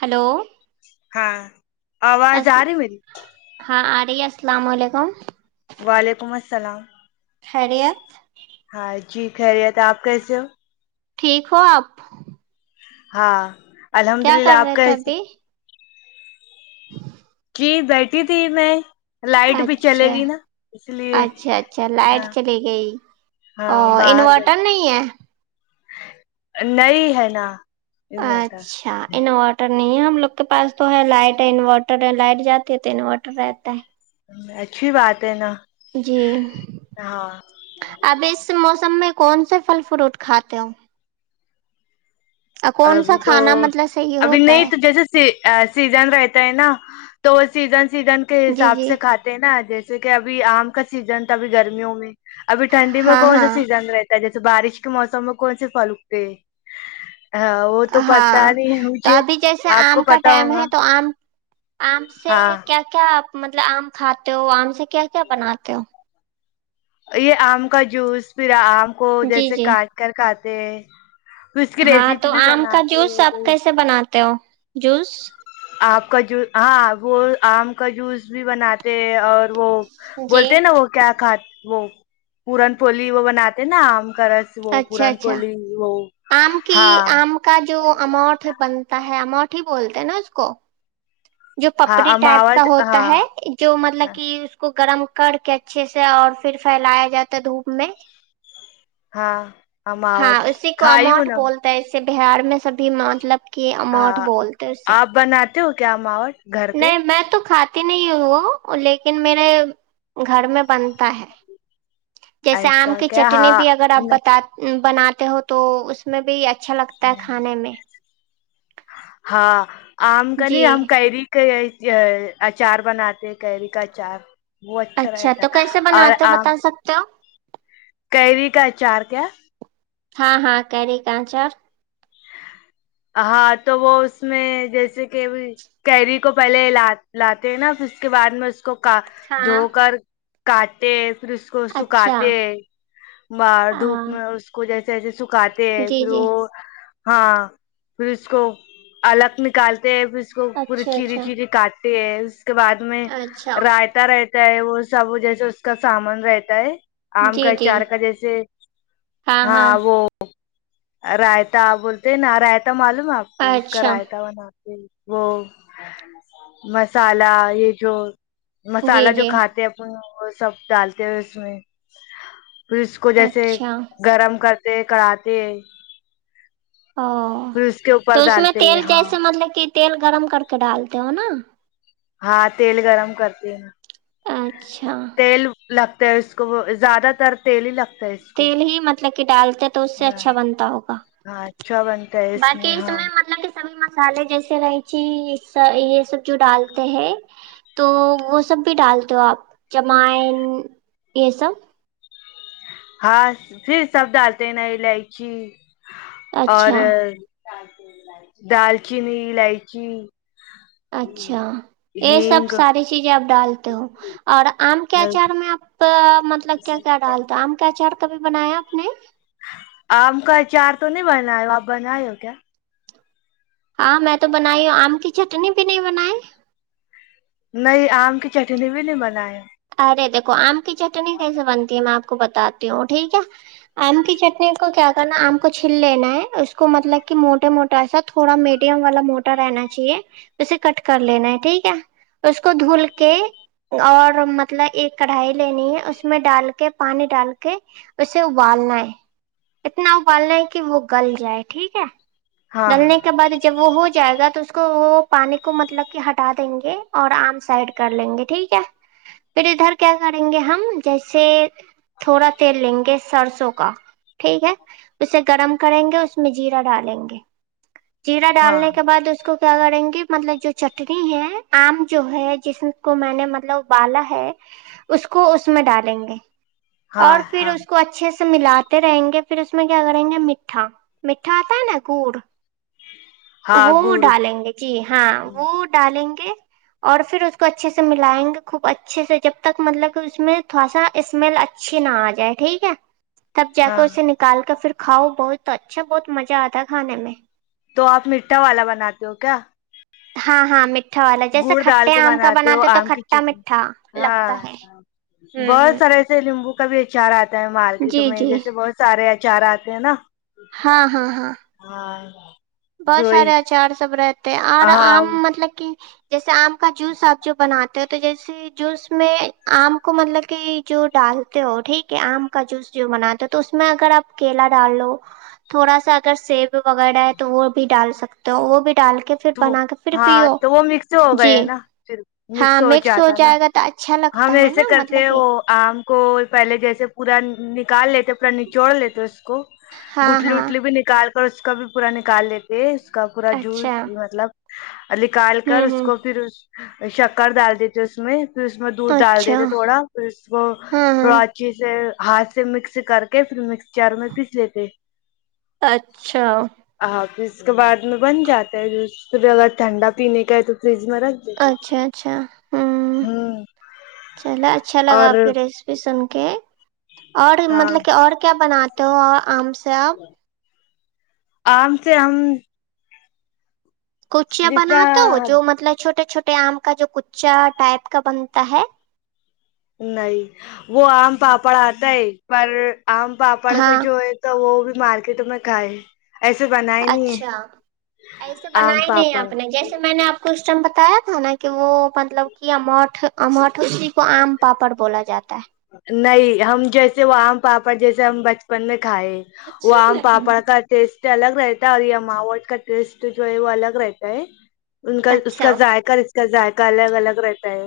Hello ہاں آواز آ رہی ہاں میری [inaudible] وعلیکم السلام خرییا ہاں جی خیریت آپ کیسے ہو ٹھیک ہو آپ ہاں الحمد کیا للہ کر آپ رہے تھے کیسے ابھی جی بیٹھی تھی میں لائٹ بھی چلے اچھا گی نا اس لیے اچھا اچھا لائٹ ہاں چلی گئی ہاں اور باہر انورٹر بیٹھ نہیں ہے نہیں ہے نا انورٹر اچھا انا واٹر نہیں ہے ہم لوگ کے پاس تو ہے لائٹ ہے انورٹر ہے لائٹ جاتی ہے تو انورٹر رہتا ہے اچھی بات ہے نا جی ہاں اب اس مو سب میں کون سے پھل فروٹ کھاتے ہ ابھی تو ابھی نہیں تو ہے جیسے سیزن رہتا ہے نا تو وہ سیزن سیزن کے جی حساب جی سے کاتے ہیں نا جیسے جیسے کہ ابھی آم کا سیزن تھا ابھی گرمیوں میں ابھی ٹھنڈی میں ہاں کون سا ہاں سیزن رہتا جیسے بارش کے موسم میں کون سے پھل اگتے ہاں وہ تو ہاں پتا نہیں تو مجھے ابھی جیسے آپ آم کو کا پتا ٹائم ہوگا ہے تو آم آم سے ہاں کیا کیا آپ مطلب آم کھاتے ہو آم سے کیا کیا بناتے ہو یہ آم کا جوس پھرا آم ہم کو جی جیسے جی کاٹ کر کا کہ ہاں تو آم کا جوس آپ کوئی کیسے بناتے ہو جوس آپ کا جو ہاں وہ آم کا جوس بھی بناتے ہیں اور وہ جی بولتے نا وہ کیا کھات وہ پورن پولی وہ بناتے نا کرراس وہ اچھا پوران اچھا پلی وہ آم کی ہاں آم کا جو اماؤٹ بنتا ہے ہمماٹ ہی بولتے ہیں نا اس کو جو ہاں پپڑی ٹائپ کا اماوٹ ہوتا ہاں ہے جو مطلب کہ اس کو گرم کر کے اچھے سے اور پھر پھیلایا جاتا ہے دھوپ میں ہاںموٹ کائیوں نا جے بہار میں سبھی مطلب کہ اماؤٹ ہاں بولتے اسے آپ بناتے ہو کیا ماوٹ گھر پ نہیں میں تو کھاتی نہیں وہ لیکن میرے گھر میں بنتا ہے جیسے آم ایسا کی کیا چٹنی ہاں بھی اگر آپ نہیں بتا بناتے ہو تو اس میں بھی اچھا اچھا لگتا ہے نہیں کھانے میں ہاں آم جی گنی ہم کاریی کا آئی ا اچار بناتے کیری کا اچار وہ اچھا رہتا ہے، تو کیسے اور بناتے ہو آم بتا سکتے ہو کیری کا اچار کیا ہاں ہاں کیری کچر ہاں تو وہ اس میں جیسے کہ کیری کو پہلے لاتے ہیں نا پھر اس کے بعد میں اس کو کا ہاں دھو کر کاٹے پھر اس کو اچھا سکھاتے بار ہاں دھوپ میں اس کو جیسے س کاتتے ہیں جی پھر جی وہ ہاں پھر اس کو الگ نکالتے پھر اس کو پورے اچھا چری اچھا چیری کاٹ پیاز بعد میں اچھا رائتا رہتا ہوتا ہے وہ سب جیسے اس کا سامان رہتا ہے آم جی کا ا جی چار کا جیسے ہاں وہ رائتا بولتے نا رائتا تمالو آپ کو اس کا اچھا رائتا ون آپ وہ مسالا یہ جو جی مسالہ جو جی کھاتے ہیں اپن وہ سب ڈالتے ہیں اس میں پھر اس کو جیسے اچھا گرم کر کراتے او تو اس میں تیل ہاں جیسے مطلب کہ تیل گرم کر کے ڈالتے ہو نا ہاں تیل گرم کرتی ہے نا اچھا لگتے ہے اس کو وہ زیادہ تر تیل ہی لگتا ہے اس کو تیل ہی مطلب کہ ڈالتے ہیں تو اس سے ہاں اچھا بنتا ہوگا ہاں اچھا بنتا ہے باقی اس ہاں میں مطلب سبھی مسالے جیسے رائچی س یہ سب جو ڈالتے ہیں تو وہ سب بھی ڈالتے ہو آپ جمائن یہ سب ہاں پھر سب ڈالتے ہیں نا الائچی اور اچھا دال چین الائچی اچھا یہ سب ہینگ ساری چیزیں آپ ڈالتے ہو اور آم کے ہلدی اچار میں آپ پ [unintelligible] مطلب کیا کیا ڈالتا ہے آم کا چر تبھی بنایا آپ نے آم کا اچار تو نہیں بنا ہے ہو آپ بنائے ہو کیا ہاں میں تو بنائی ہوں آم کی چٹنی بھی نہیں بنائے نہیں آم کی چٹنی بھی نہیں بنائے دیکو آم کی چٹنی کیسے بنتی ہے میں آپ کو بتاتی ہوں ٹھیک ہے آم کی چٹنی کو کیا کرنا آم کو چل لینا ہے اس کو مطلب کہ موٹا موٹا سا تھوڑا میڈیم والا موٹا رہنا چاہیے اسے کٹ کر لینا ہے ٹھیک ہے اس کو دھل کے اور مطلب ایک کڑھائی لینی ہے اس میں ڈال کے پانی ڈال کے اسے ابالنا ہے اتنا ابالنا ہے کہ وہ گل جائے ٹھیک ہے ہاں ڈلنے کے بعد جب وہ ہو جائے گا تو اس کو وہ پانی کو مطلب کہ ہٹا دیں گے اور آم سائڈ کر لیں گے ٹھیک ہے پھر ادھر کیا کریں گے ہم جیسے تھوڑا تیر لیں گے سرسو سو کا ٹھیک ہے اسے گرم کریں گے اس میں جیرا ڈالیں گے جیرا ہاں ہاں ڈالنے کے بعد اس کو کیا کریں گے مطلب جو چٹنی ہے آم جو ہے جس کو میں نے مطلب ابالا ہے اس کو اس میں ڈالیں گے ہاں اور پھر ہاں اس کو اچھے سے سے ملاتے رہیں گے پھر اس میں کیا کریں گے میٹھا میٹھا آتا ہے نا کوڑ ہاں وہ گڑ ڈالیں گے جی ہاں وہ ڈالیں گے اور پھر اس کو اچھے سے ملائیں گے خوب اچھے سے جب تک مطلب اس میں تھوڑا سا اسمیل اچھی نہ آ جائے ٹھیک ہے تب جیک کو ہاں اسے نکال کر پھر کھاؤ بہت اچھا بہت مزہ آتا کھانے میں تو آپ میٹھا والا بناتے ہو کیا ہاں ہاں م گڑ ڈال کے بناتے ہو آم کی چ کھٹا میٹھا ہاں لگتا ہے ہوں بہت سارے ہوں ایسے لیمبو کبھی چارا مارکیٹوں جی میں جی جیسے بہت سارے ای ب چارہ آتے ہیں نا ہاں ہاں ہاں ہاں بہت دوئی سارے اچار سب رہتے اور ہاں آم مطلب کہ جیسے آپ کا جوس آپ جو بناتے تو جیسے جوس میں آم کو مطلب کہ جو ڈالتے ہو ٹھیک ہے آم کا جوس جو بناتے تو اس میں اگر آپ کیلا ڈال لو تھوڑا سا اگر سیب وغیرہ ہے تو وہ بھی ڈال سکتے ہو وہ بھی ڈال کے پھر تو بنا کے پھر ہاں پیو تو وہ مکس ہو جی گیا نا پھر مکس ہاں ہو جاتا نا جائے گا تو اچھا ہم لگتا ہے ایسے نا کرتے مطلب ہیں کہ وہ آم کو پہلے جیسے پورا کال لیتے پرن نے چوڑ لیتے کو ہاں گٹلی ہاں اٹلی بھی نکال اس کا بھی پورا نکال لیتے کا پورا جوس اچھا ج مطلب نکال کر ہوں اس ہوں کو پھر شکر ڈال دیتے اس میں پھر اس میں دودھ ڈال دیتے اچھا تھے تھوڑا پھر اس کو ہاں تھوڑا ہاں اچھے سے ہاتھ سے مکس کر کے پھر مکسچر میں پیس لیتے اچھا ہاں پھر اس کے بعد میں بن جاتی س پھر اگر ٹھنڈا پینے کا ہے تو فریج میں رکھ دیتے اچھا اچھا ہ ہوں چلو اچھا لگا اور آپ کی ریسپی سن کے اور ہاں مطلب کہ اور کیا بناتے ہو اور آم س آام سے ہم کچیا جتنا بنااتا جو مطلب چھوٹے چھوٹے چے آم کا جو کچا ٹائپ کا بنتا ہے نہیں وہ آم پاپڑ آتا ہے پر آم پاپڑ کا ہاں جو ہے تو وہ بھی مارکیٹ میں کائے اچھا ایسے آم بنائے نہیں پاپڑ آپ نے جیسے میں نے آپ کو اسٹم بتایا تھا نا کہ وہ مطلب کہ اموٹھ اموٹھ اسی کو آم پاپڑ بولا جاتا ہے نہیں ہم جیسے وہ آم پاپڑ جیسے ہم بچپن میں کھائے وہ آم پاپڑ کا ٹیسٹ الگ رہتا ہے اور ماوٹ کا ٹیسٹ جو ہے وہ الگ رہتا ہے ان کا ہے اس کا اچھا ذائقہ کا ذائقہ الگ الگ رہتا ہے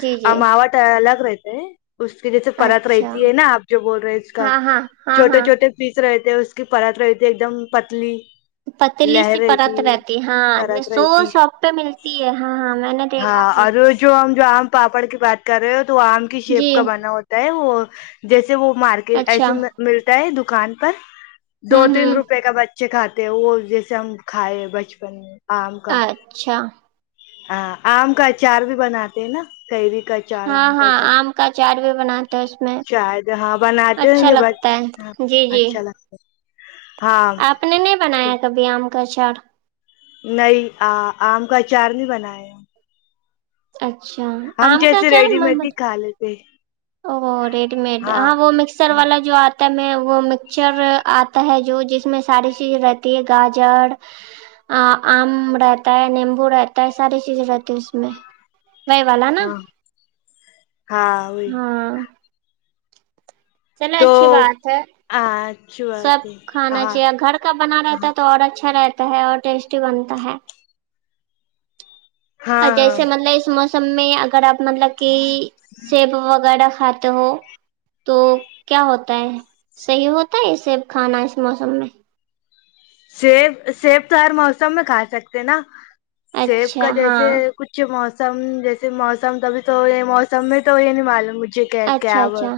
جی جی الگ رہے [inaudible] اس کی جیسے پرت اچھا رہتی ہے نا آپ جو بول رہے ہیں اس کا ہاں ہاں ہاں چھوٹے ہاں چھوٹے فیس رہ ے اس کی پرت رہی تھی ایک دم پتلی پتلی لہر سی پرت ہے، رہتی ہاں پرت سو رہتی شاپ پہ ملتی ہے ہاں ہاں میں نے دیکھا ہاں تھا اور جو ہم جو آم پاپڑ کی بات کر رہے ہو تو آم کی شیپ جی کا بنا ہوتا ہے وہ جیسے وہ مارکیٹ اچھا ایسے ملتا ہے د دکان پر دو ہوں تین ہوں روپئے کا بچہ بچے کھاتے ہیں وہ جیسے ہم کھائے بچپن میں آم کا اچھا ہاں آم کا اچار بھی بناتے ہیں نا کہئی بھی ہاں ہاں آم کا چاٹ بھی بناتے ہیں اس میں شاید ہاں بناتے ہیں اچھا یہ ب لگتا ہاں ہے جی جی اچھا لگتا ہے۔ ہاں آپ نے نہیں بنایا کبھی آم کا گچڑ نہیں آم کا اچار نہیں بنایا ہم اچھا ہم آم کا جیسے اچار ریڈی مڈ ہی محمد کھا لیتے جی او ریڈی مڈ ہاں وہ مکسر ہاں والا جو آتا میں وہ مکسچر آتا ہے جو جس میں ساری چیز رہتی ہے گاجر آم رہتا ہے نیمبو رہتا ہے ساری چیز رہتی ہے اس میں وہی والا نا ہاں ہاں ا ہاں چلو اچھی تو بات ہے اچھی سب بات ہے ہاں کھانا چاہیے گھر کا بنا رہتا ہاں ہے تو اور اچھا رہتا اور ٹیسٹی بنتا ہے اور ہاں ہاں جیسے مطلب اس سب میں اگر آپ مطلب کہ سیب وغیرہ کھاتے ہو تو کیا ہوتا ہے صحیح ہوتا ہے صے کھانا اس موسم میں سیب سیب تو ہر موسم میں کھا سکتے نا سیب کا اچھا ہاں جیسے کچھ مو سم جیسے موسم تبھی تو یہ موسم میں تو یہ نہیں معلوم ج کہ اچھا کےو اچھا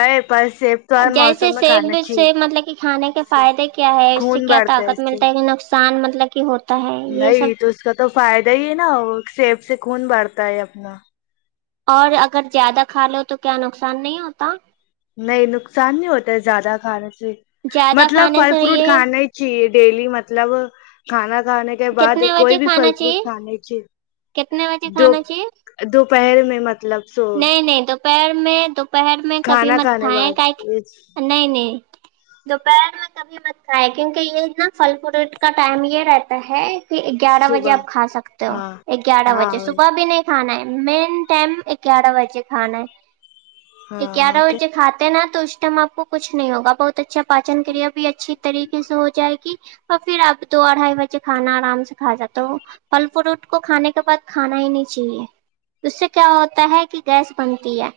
ائ پر سیف توار موسم جیسے میں کھانا سیب چاہیے سے مطلب کہ کھانے کے فائدے کیا ہے اس سے خون کیا بڑھتا طاقت اس سے ملتا ہے کہ نقصان مطل ل کہ ہو نہیں تو اس کا تو فائدہ ہی ہے نا سیب سے کون بڑتا ہے اپنا اور اگر زیادہ کھا لو تو کیا نقصان نہیں ہوتا نہیں نقصان نہیں ہوتا ہے زیادہ کھانے سے زیادہ مطلب کھانے فل سے فروٹ یہ کھانے چاہے ڈیلی مطلب کھانا کھانے کے بعد کتنے کوئی بجے بھی فھل کھانا فروٹ چاہیے کھانے چے کتنے بجے دو کھانا چاہیے دوپہر میں مطلب س پیر میں دک پہر میں کبھی مت کھائےیں بعد کا نہیں نہیں دوپہر میں کبھی مت کھائے کیونکہ یہ نا پھل فروٹ کا ٹائم یہ رہتا ہے کہ ہے کہ گیارہ بجے صبح آپ کھا سکتے ہو ہاں گیارہ ہاں بجے صبح بھی نہیں کھانا ہے مین ٹائم گیارہ بجے کھانا ہے یہ ہاں کیاار اوکے وہ کات ہیں نا اسٹمپ کوچھ نہیں ہوگا بہت اچھا پاچن کریا بھی اچھی طریقے سے ہو جائے گی تو پھر اب تو اڑھائی بجے کھانا آرام سے کھا جاتا ہو پھل فروٹ کو کھانے کے بعد کھانا ہی نہیں چاہیے اس سے کیا ہوتا ہے کہ گیس بنتی ہے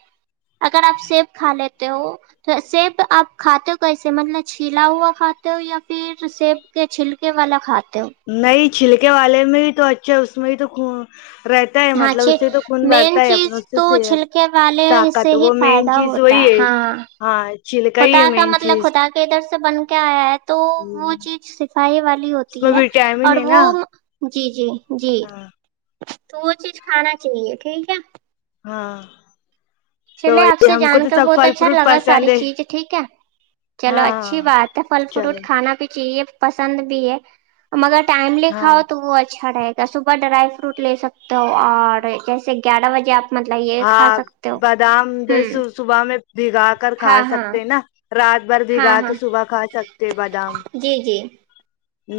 اگر آپ سیب کھا لیتے ہو تو سیب آپ کھاتے ہو کیسے مطلب چھیلا ہوا کھاتے ہو یا پھر سیب کے چھلکے والا کھاتے ہو نہیں چھلکے والے میں ہی تو اچھا اس میں بھی تو رہتا ہے ہاں مطلب اس سے تو چھ خون بٹھتا مین ہے اپنا چیز اس سے تو صحت چھلکے والے سے طاقت ہی وہ مین چیز وہی ہے ہاں چھلکا ہی ختا ہے کا مین مطلب چیز ختا کے ادھر سے بن کے آیا ہے تو وہ اس چیز سفاہی والی ہوتی میں ہے وٹامن اور ہے وہ نا جی جی جی ہاں تو وہ چیز کھانا چاہیے ٹھیک ہے ہاں تو چلے آپ سے ہم کو جان تو کر سب بہت پھل اچھا فروٹ لگا پسند ساری ہے چیز ٹھیک ہے چلو اچھی ہاں بات ہے پھل چلے فروٹ کھانا بھی چاہیے پسند بھی ہے مگر ٹائملی ہاں کھاؤ تو وہ اچھا رہے گا صبح ڈرائی فروٹ لے سکتے ہو اور جیسے گیارہ بجے آپ مطلب یہ کھا سکتے ہو شام ہوں جیسے صبح میں بھگا کر کھا ہاں ہاں سکتے نا رات بھر ہاں بھگا ہاں کے صبح کھا سکتے بادام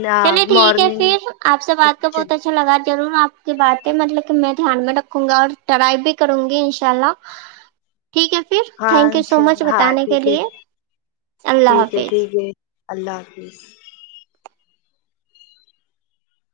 نہ چلے ٹھیک ہے مارننگ میں پھر آپ سے بات کر بہت اچھا لگا ضرور آپ کی باتیں مطلب کہ میں دھیان میں رکھوں گا اور ٹرائی بھی کروں گی انشاء اللہ ٹھیک ہے پھر ہاں تھینک یو سو مچ ہاں بتانے کے ٹھیک ہے لیے اللہ ٹھیک ہے حافظ ٹھیک ہے اللہ حافظ